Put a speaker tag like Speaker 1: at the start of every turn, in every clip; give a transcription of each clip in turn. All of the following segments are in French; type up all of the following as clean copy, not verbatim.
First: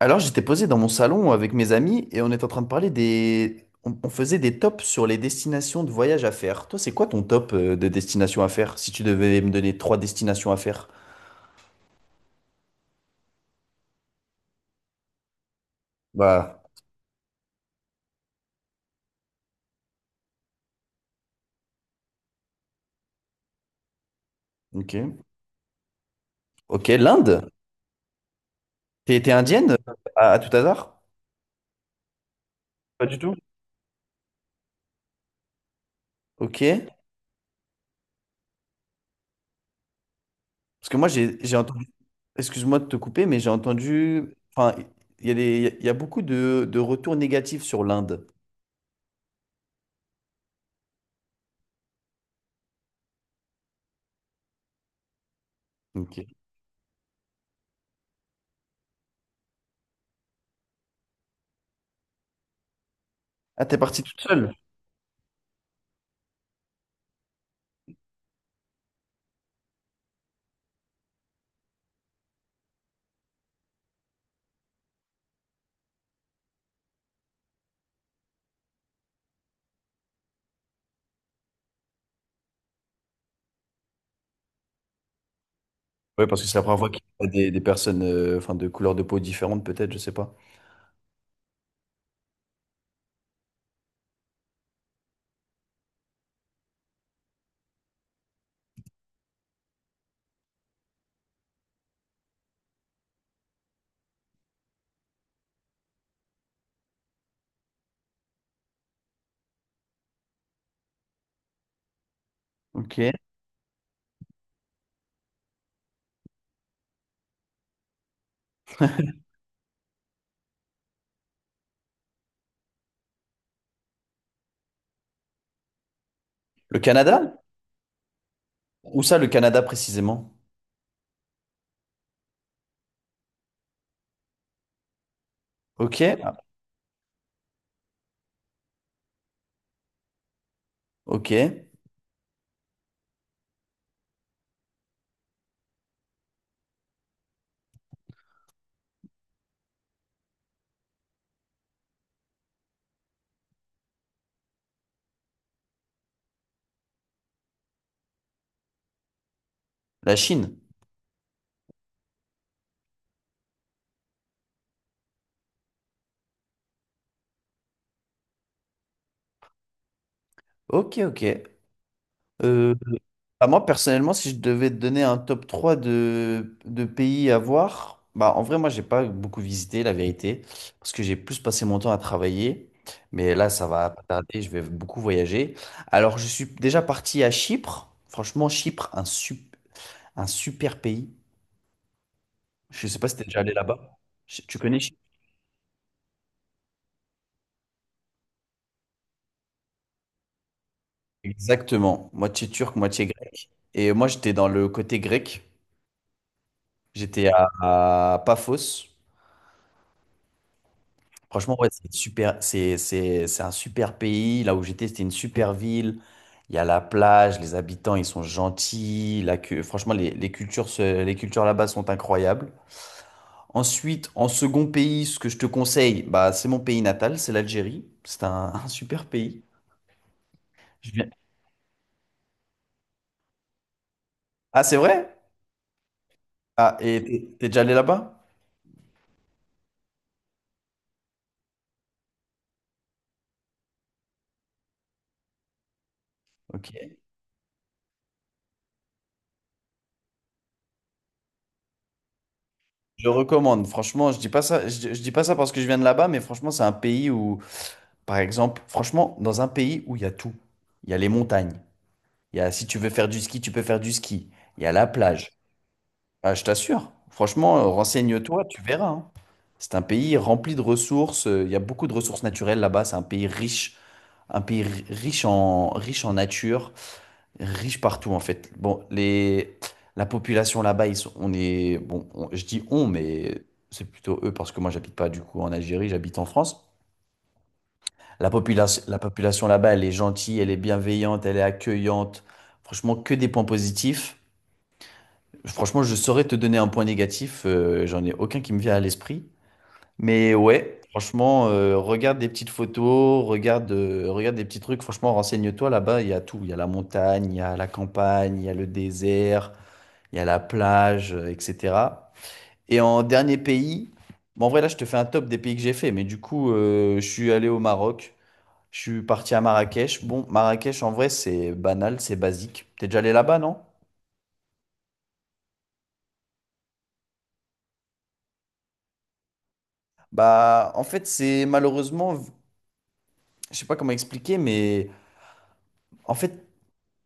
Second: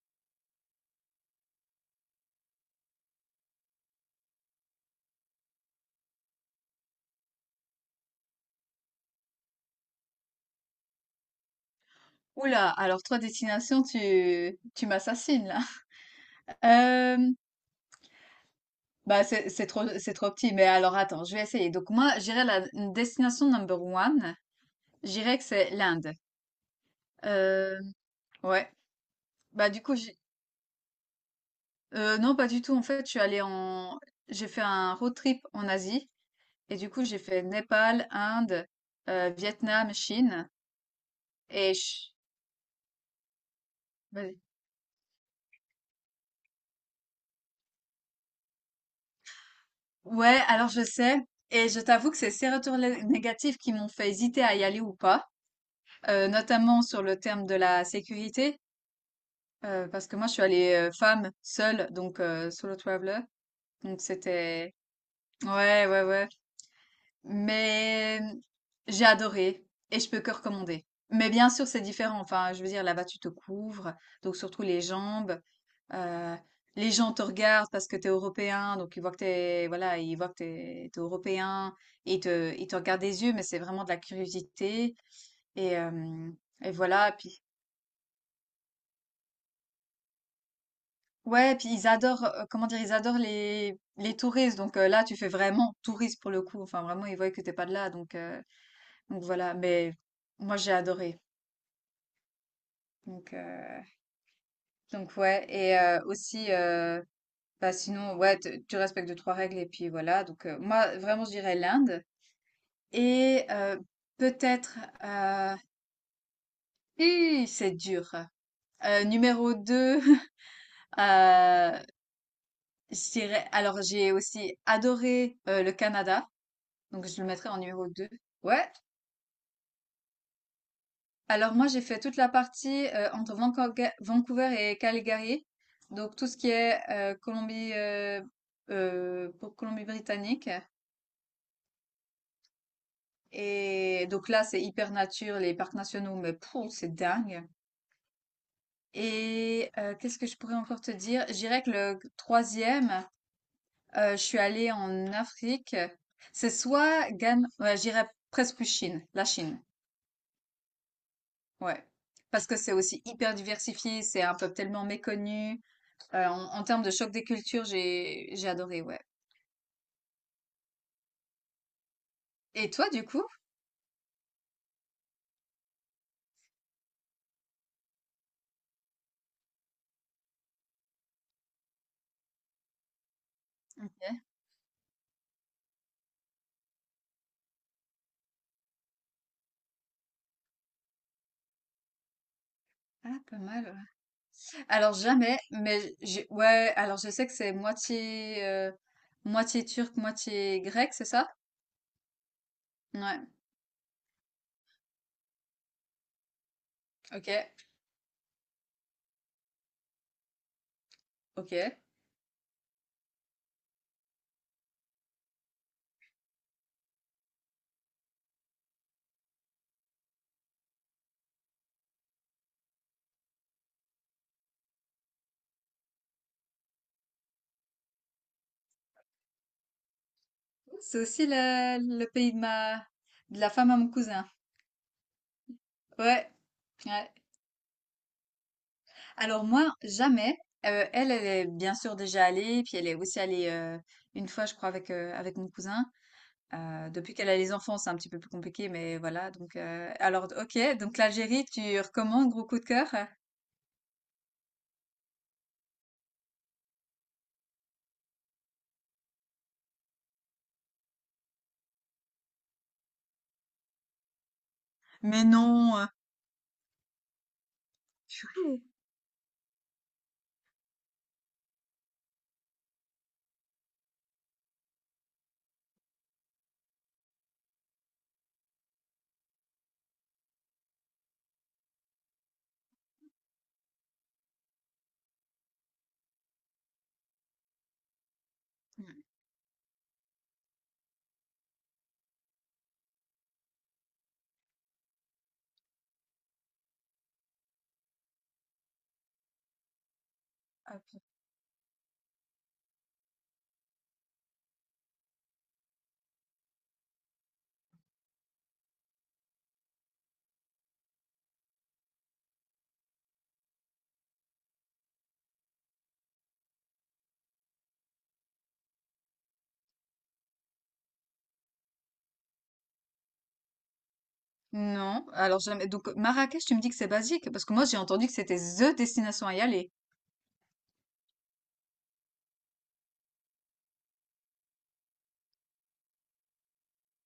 Speaker 1: Alors, j'étais posé dans mon salon avec mes amis et on était en train de parler des On faisait des tops sur les destinations de voyage à faire. Toi, c'est quoi ton top de destination à faire si tu devais me donner trois destinations à faire?
Speaker 2: Oula, alors trois destinations, tu m'assassines là.
Speaker 1: Bah,
Speaker 2: Euh, bah c'est trop petit, mais alors attends, je vais essayer. Donc moi, j'irai la destination number one.
Speaker 1: ok.
Speaker 2: J'irai que c'est l'Inde.
Speaker 1: Ok, l'Inde?
Speaker 2: Euh, ouais.
Speaker 1: T'es
Speaker 2: Bah
Speaker 1: indienne
Speaker 2: du coup, j'ai-
Speaker 1: à tout hasard?
Speaker 2: non, pas du tout. En fait,
Speaker 1: Pas
Speaker 2: je
Speaker 1: du
Speaker 2: suis
Speaker 1: tout.
Speaker 2: allée en, j'ai fait un road trip en Asie et
Speaker 1: Ok.
Speaker 2: du coup j'ai fait Népal, Inde, Vietnam, Chine
Speaker 1: Parce que moi, j'ai
Speaker 2: et
Speaker 1: entendu...
Speaker 2: je-
Speaker 1: Excuse-moi de te couper, mais j'ai entendu...
Speaker 2: vas-y.
Speaker 1: Enfin, il y a il y a beaucoup de retours négatifs sur l'Inde.
Speaker 2: Ouais, alors je sais. Et je t'avoue que c'est ces négatifs qui m'ont fait hésiter à y aller ou pas.
Speaker 1: Ok.
Speaker 2: Notamment sur le terme de la sécurité, parce que moi je suis allée femme seule, donc solo traveler,
Speaker 1: Ah, t'es
Speaker 2: donc
Speaker 1: parti toute seule?
Speaker 2: c'était ouais, ouais, ouais, mais mm, j'ai adoré et je peux que recommander. Mais bien sûr c'est différent, enfin je veux dire là-bas tu te couvres, donc surtout les jambes, euh, les gens te regardent parce que t'es européen, donc ils voient que t'es voilà ils voient que t'es européen et ils te regardent des yeux, mais c'est vraiment de la curiosité et
Speaker 1: Oui,
Speaker 2: euh,
Speaker 1: parce que c'est la
Speaker 2: et
Speaker 1: première fois qu'il
Speaker 2: voilà,
Speaker 1: y a
Speaker 2: puis
Speaker 1: des personnes enfin, de couleurs de peau différentes, peut-être, je sais pas.
Speaker 2: ouais, puis ils adorent, ils adorent les touristes. Là, tu fais vraiment touriste pour le coup. Enfin, vraiment, ils voient que t'es pas de là. Donc voilà. Mais moi, j'ai adoré. Donc, euh, donc ouais. Et aussi sinon, ouais, tu respectes deux, trois règles. Et puis voilà. Moi, vraiment, je dirais l'Inde.
Speaker 1: Ok.
Speaker 2: Et euh, Peut-être, euh, hi, c'est dur. Numéro deux. euh, je dirais, alors j'ai aussi adoré le Canada.
Speaker 1: Le
Speaker 2: Donc, je le
Speaker 1: Canada?
Speaker 2: mettrais en numéro 2. Ouais.
Speaker 1: Où ça, le Canada précisément?
Speaker 2: Alors, moi, j'ai fait toute la partie entre Vancouver et Calgary.
Speaker 1: Ok.
Speaker 2: Donc, tout
Speaker 1: Ah,
Speaker 2: ce qui est Colombie-Britannique.
Speaker 1: ok.
Speaker 2: Et donc là, c'est hyper nature, les parcs nationaux, mais pouh, c'est dingue. Qu'est-ce que je pourrais encore te dire? Je dirais que le troisième, je suis allée en Afrique. C'est soit Ghana, ouais, j'irais presque plus Chine, la Chine.
Speaker 1: La Chine?
Speaker 2: Ouais. Parce que c'est aussi hyper diversifié, c'est un peuple tellement méconnu. En termes de choc des cultures, j'ai adoré, ouais.
Speaker 1: Ok, ok.
Speaker 2: Et
Speaker 1: Euh,
Speaker 2: toi, du coup?
Speaker 1: bah, moi, personnellement, si je devais te donner un top 3 de pays à voir, bah, en vrai, moi, j'ai pas beaucoup visité, la vérité, parce que j'ai plus passé mon temps à travailler. Mais là, ça va pas tarder, je vais beaucoup voyager. Alors, je suis déjà parti à Chypre. Franchement, Chypre, un super pays. Je sais pas
Speaker 2: Ah,
Speaker 1: si t'es
Speaker 2: pas
Speaker 1: déjà allé
Speaker 2: mal,
Speaker 1: là-bas.
Speaker 2: ouais.
Speaker 1: Tu connais?
Speaker 2: Alors
Speaker 1: Chypre.
Speaker 2: jamais, ouais. Alors je sais que c'est moitié turc, moitié grec, c'est ça?
Speaker 1: Exactement. Moitié turc, moitié
Speaker 2: Ouais.
Speaker 1: grec. Et moi, j'étais dans le côté grec.
Speaker 2: Ok.
Speaker 1: J'étais à Paphos.
Speaker 2: Ok.
Speaker 1: Franchement, ouais, c'est super. C'est un super pays. Là où j'étais, c'était une super ville. Il y a la plage, les habitants, ils sont gentils. Franchement, les, les cultures là-bas sont incroyables. Ensuite, en second pays, ce que je te conseille, bah, c'est mon pays natal, c'est l'Algérie. C'est un, un super pays. Je
Speaker 2: C'est
Speaker 1: viens-
Speaker 2: aussi le pays de ma de la femme à mon cousin.
Speaker 1: Ah, c'est vrai?
Speaker 2: Ouais.
Speaker 1: Ah, et
Speaker 2: Ouais.
Speaker 1: t'es déjà allé là-bas?
Speaker 2: Alors moi, jamais. Elle est bien sûr déjà allée, puis elle est aussi allée une fois, je crois, avec mon cousin.
Speaker 1: Ok.
Speaker 2: Depuis qu'elle a les enfants, c'est un petit peu plus compliqué, mais voilà. Alors, ok. Donc, l'Algérie, tu recommandes, gros coup de cœur? euh
Speaker 1: Je recommande. Franchement, je dis pas ça, je dis pas ça parce que je viens de là-bas, mais franchement, c'est un pays où, par exemple, franchement, dans un pays où il y a tout. Il y a les montagnes. Il y a, si tu veux faire du ski, tu peux faire du ski. Il y a la
Speaker 2: Mais
Speaker 1: plage.
Speaker 2: non,
Speaker 1: Ah, je t'assure. Franchement, renseigne-toi, tu verras, hein. C'est un pays rempli de ressources. Il y a beaucoup de ressources naturelles là-bas. C'est un pays riche, un pays riche en, riche en nature, riche partout en fait. Bon, les, la population là-bas, on est, bon, je dis on, mais c'est plutôt eux parce que moi j'habite pas du coup en Algérie, j'habite en France. La population là-bas, elle est gentille, elle est bienveillante, elle est accueillante. Franchement, que des points positifs. Franchement, je saurais te donner un point négatif, j'en ai aucun qui me vient à l'esprit. Mais
Speaker 2: ah,
Speaker 1: ouais, franchement, regarde des petites photos, regarde, regarde des petits trucs. Franchement, renseigne-toi, là-bas il y a tout. Il y a la montagne, il y a la campagne, il y a le désert, il y a la plage, etc. Et en dernier pays, bon, en vrai, là, je te fais un top des pays que j'ai fait. Mais du coup, je suis allé au Maroc, je suis parti à Marrakech. Bon, Marrakech, en vrai, c'est banal, c'est basique. T'es déjà allé là-bas, non?
Speaker 2: non. Alors, jamais. Donc, Marrakech, tu me dis que c'est basique, parce que moi, j'ai entendu que c'était the destination à y aller.
Speaker 1: Bah, en fait, c'est malheureusement, je sais pas comment expliquer, mais. En fait,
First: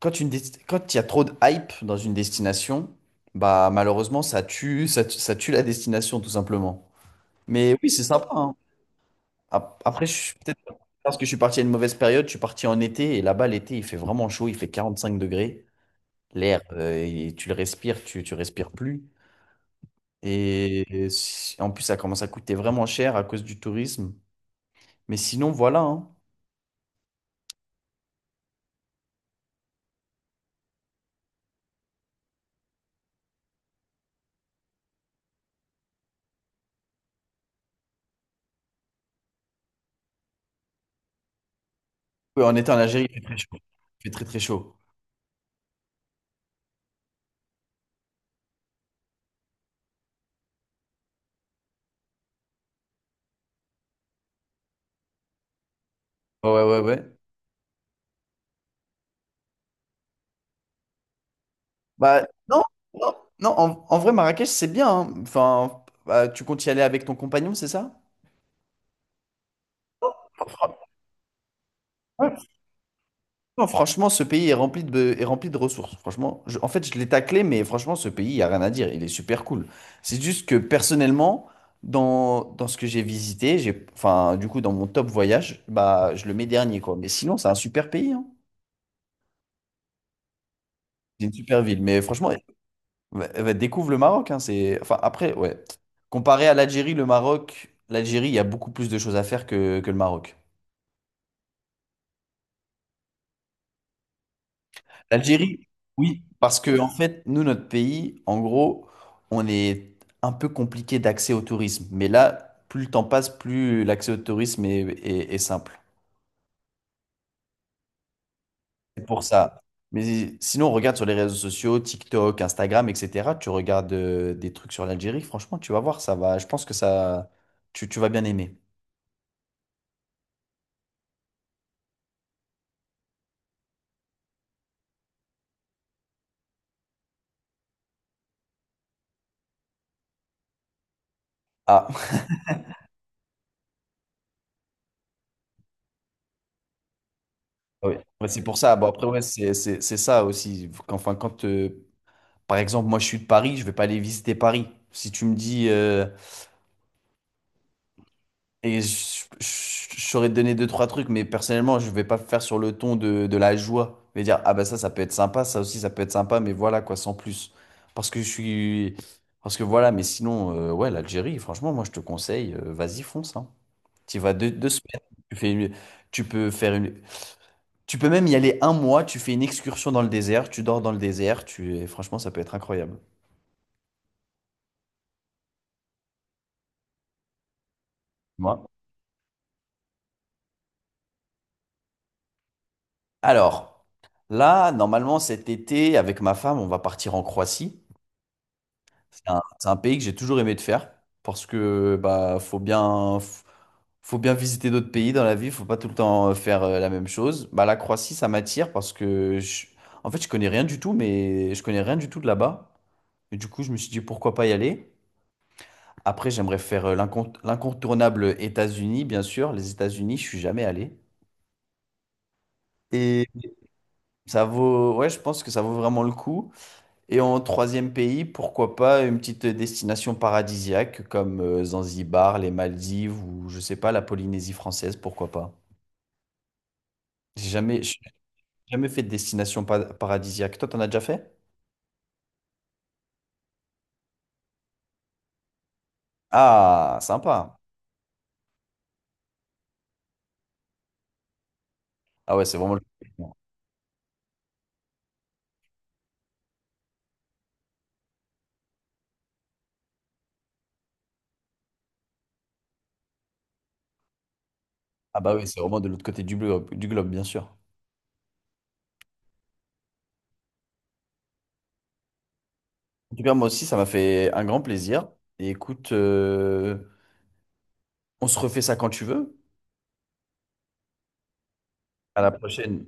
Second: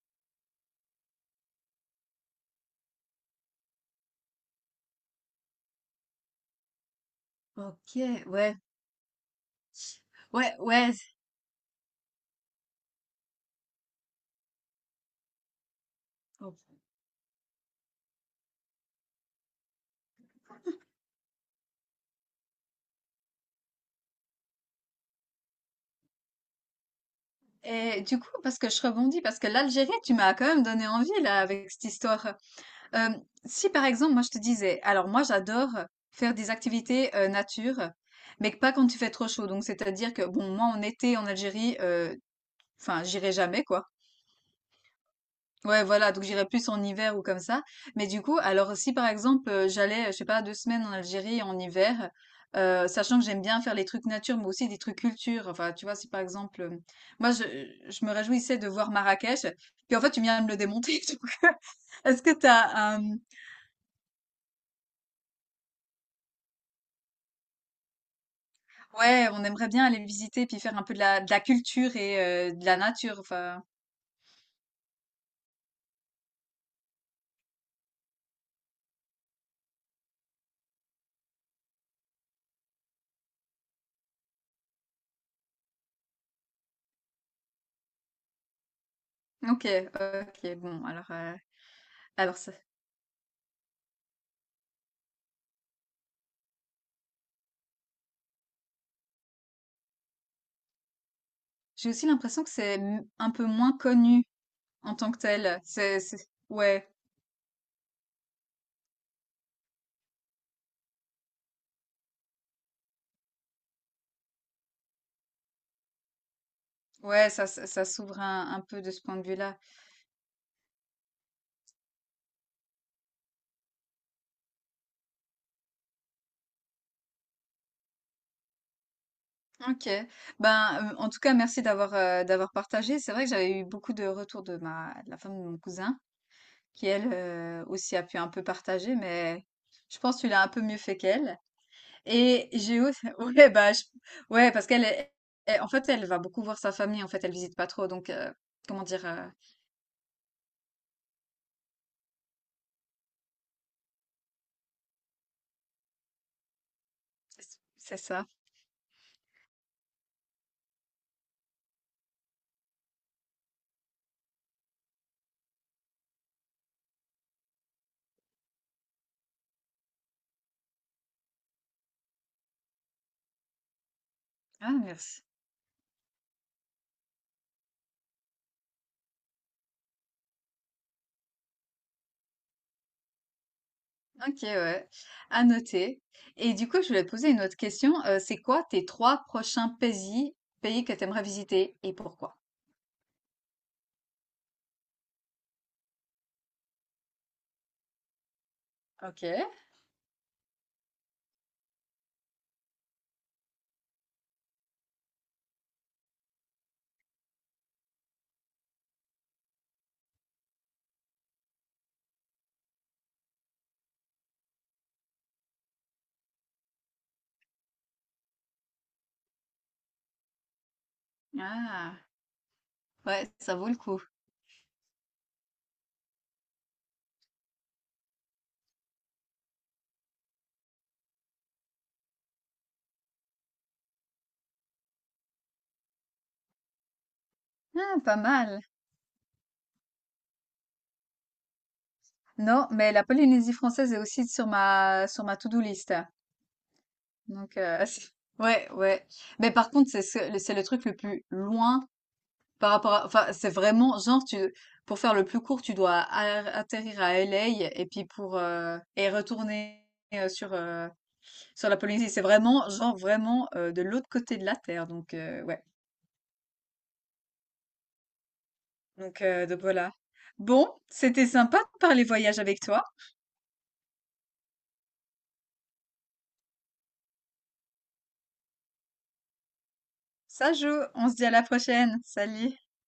Speaker 1: quand une quand il y a trop de hype dans une destination, bah malheureusement ça tue, ça tue la destination tout simplement. Mais oui, c'est
Speaker 2: Ok,
Speaker 1: sympa, hein.
Speaker 2: ouais,
Speaker 1: Après, je suis
Speaker 2: ouais,
Speaker 1: peut-être
Speaker 2: ouais.
Speaker 1: parce que je suis parti à une mauvaise période, je suis parti en été et là-bas l'été il fait vraiment chaud, il fait 45 degrés. L'air,
Speaker 2: Ok.
Speaker 1: et tu le respires, tu respires plus. Et en plus ça commence à coûter vraiment cher à cause du tourisme. Mais sinon voilà, hein.
Speaker 2: Et du coup, parce que je rebondis, parce que l'Algérie, tu m'as quand même donné envie, là, avec cette histoire. Euh, si par exemple, moi je te disais, alors moi j'adore faire des activités nature, mais pas quand il fait trop chaud. Donc c'est-à-dire que bon, moi en été en Algérie,
Speaker 1: Oui, en été en
Speaker 2: enfin
Speaker 1: Algérie il fait
Speaker 2: j'irai
Speaker 1: très chaud.
Speaker 2: jamais quoi.
Speaker 1: Il fait très très chaud.
Speaker 2: Ouais, voilà, donc j'irai plus en hiver ou comme ça. Mais du coup, alors si par exemple j'allais, je sais pas, deux semaines en Algérie en hiver, sachant que j'aime bien faire les trucs nature, mais aussi des trucs culture. Enfin, tu vois, si par
Speaker 1: Ouais
Speaker 2: exemple,
Speaker 1: ouais ouais, ouais.
Speaker 2: moi je, je me réjouissais de voir Marrakech, puis en fait tu viens de me le démonter. Donc, est-ce
Speaker 1: Bah,
Speaker 2: que
Speaker 1: non,
Speaker 2: t'as
Speaker 1: non,
Speaker 2: un
Speaker 1: non, en, en vrai, Marrakech, c'est bien, hein. Enfin, bah, tu comptes y aller avec ton compagnon, c'est ça?
Speaker 2: Ouais, on aimerait bien aller visiter puis
Speaker 1: Fran-
Speaker 2: faire un peu de la culture
Speaker 1: ouais,
Speaker 2: et de la nature, enfin
Speaker 1: non, franchement, ce pays est rempli de ressources. Franchement, en fait, je l'ai taclé, mais franchement, ce pays, il n'y a rien à dire. Il est super cool. C'est juste que personnellement, dans, dans ce que j'ai visité, j'ai, enfin, du coup, dans mon top voyage, bah, je le mets dernier, quoi. Mais sinon, c'est un super pays, hein.
Speaker 2: ok, ok, bon
Speaker 1: C'est une super ville. Mais franchement,
Speaker 2: alors ça
Speaker 1: bah, bah, découvre le Maroc, hein, c'est... Enfin, après, ouais. Comparé à l'Algérie, le Maroc, l'Algérie, il y a beaucoup plus de choses à faire que le Maroc.
Speaker 2: j'ai aussi l'impression que c'est m un peu moins connu en tant que tel.
Speaker 1: L'Algérie,
Speaker 2: C'est
Speaker 1: oui,
Speaker 2: c'est
Speaker 1: parce que, en
Speaker 2: ouais,
Speaker 1: fait, nous, notre pays, en gros, on est un peu compliqué d'accès au tourisme. Mais là, plus le temps passe, plus l'accès au tourisme est, est simple.
Speaker 2: ouais, ça s'ouvre un peu de ce
Speaker 1: C'est
Speaker 2: point
Speaker 1: pour
Speaker 2: de vue-là.
Speaker 1: ça. Mais sinon, on regarde sur les réseaux sociaux, TikTok, Instagram, etc. Tu regardes des trucs sur l'Algérie, franchement, tu vas voir, ça va. Je pense que ça, tu vas bien aimer.
Speaker 2: Ok. Ben, en tout cas merci d'avoir, d'avoir partagé. C'est vrai que j'avais eu beaucoup de retours de ma de la femme de mon cousin qui elle, aussi a pu un peu partager, mais je pense que tu l'as un peu mieux fait qu'elle.
Speaker 1: Ah,
Speaker 2: Et Géo, ouais, ouais, parce qu'elle, en fait, elle va beaucoup voir sa famille. En fait, elle visite pas trop,
Speaker 1: oui, ouais, c'est pour ça.
Speaker 2: comment
Speaker 1: Bon,
Speaker 2: dire,
Speaker 1: après, ouais,
Speaker 2: euh,
Speaker 1: c'est ça aussi. Enfin, quand, par exemple, moi, je suis de Paris, je vais pas aller visiter Paris. Si tu me dis,
Speaker 2: c'est ça.
Speaker 1: et je saurais te donner deux, trois trucs, mais personnellement, je vais pas faire sur le ton de la joie. Je vais dire, ah bah ça, ça peut être sympa, ça aussi, ça peut être sympa, mais voilà, quoi, sans plus. Parce que je suis... Parce que voilà, mais sinon, ouais, l'Algérie, franchement, moi, je te conseille, vas-y, fonce, hein. Tu vas deux, deux
Speaker 2: Ah,
Speaker 1: semaines,
Speaker 2: merci.
Speaker 1: tu fais une- tu peux faire une, tu peux même y aller 1 mois, tu fais une excursion dans le désert, tu dors dans le désert, tu... et franchement, ça peut être incroyable.
Speaker 2: Ok, ouais, à noter. Et du coup, je voulais te poser une autre question. C'est
Speaker 1: Moi.
Speaker 2: quoi tes trois prochains pays, pays que tu aimerais visiter et pourquoi?
Speaker 1: Alors, là, normalement, cet été, avec ma femme, on va partir en Croatie.
Speaker 2: Ok.
Speaker 1: C'est un pays que j'ai toujours aimé de faire, parce que faut bien visiter d'autres pays dans la vie, faut pas tout le temps faire la même chose. Bah, la Croatie, ça m'attire parce que, en fait, je connais rien du tout, mais je connais rien du tout de là-bas. Et du coup, je me suis dit, pourquoi pas y aller? Après, j'aimerais faire l'incontournable États-Unis, bien sûr. Les États-Unis, je suis jamais allé.
Speaker 2: Ah,
Speaker 1: Et
Speaker 2: ouais, ça vaut le coup.
Speaker 1: ça vaut, ouais, je pense que ça vaut vraiment le coup. Et en troisième pays, pourquoi pas une petite destination paradisiaque comme Zanzibar, les Maldives ou je sais pas, la Polynésie française, pourquoi pas.
Speaker 2: Ah,
Speaker 1: J'ai
Speaker 2: pas mal.
Speaker 1: jamais fait de destination paradisiaque. Toi, t'en as déjà fait?
Speaker 2: Non, mais la Polynésie française est aussi sur ma to-do list.
Speaker 1: Ah,
Speaker 2: Donc,
Speaker 1: sympa.
Speaker 2: ouais, ouais. Mais par contre, c'est le truc le plus loin
Speaker 1: Ah ouais, c'est
Speaker 2: par
Speaker 1: vraiment le...
Speaker 2: rapport à, enfin, c'est vraiment, genre, tu, pour faire le plus court, tu dois atterrir à LA et puis pour, et retourner euh, sur, euh, sur la Polynésie. C'est vraiment, genre, vraiment de l'autre côté de la Terre. Donc,
Speaker 1: Ah bah oui, c'est
Speaker 2: ouais.
Speaker 1: vraiment de l'autre côté du globe, bien sûr.
Speaker 2: Donc voilà. Bon, c'était sympa de parler voyage avec toi.
Speaker 1: En tout cas, moi aussi, ça m'a fait un grand plaisir. Et écoute, on se refait ça quand tu veux.
Speaker 2: Ça joue. On se dit à la prochaine.
Speaker 1: À la
Speaker 2: Salut.
Speaker 1: prochaine.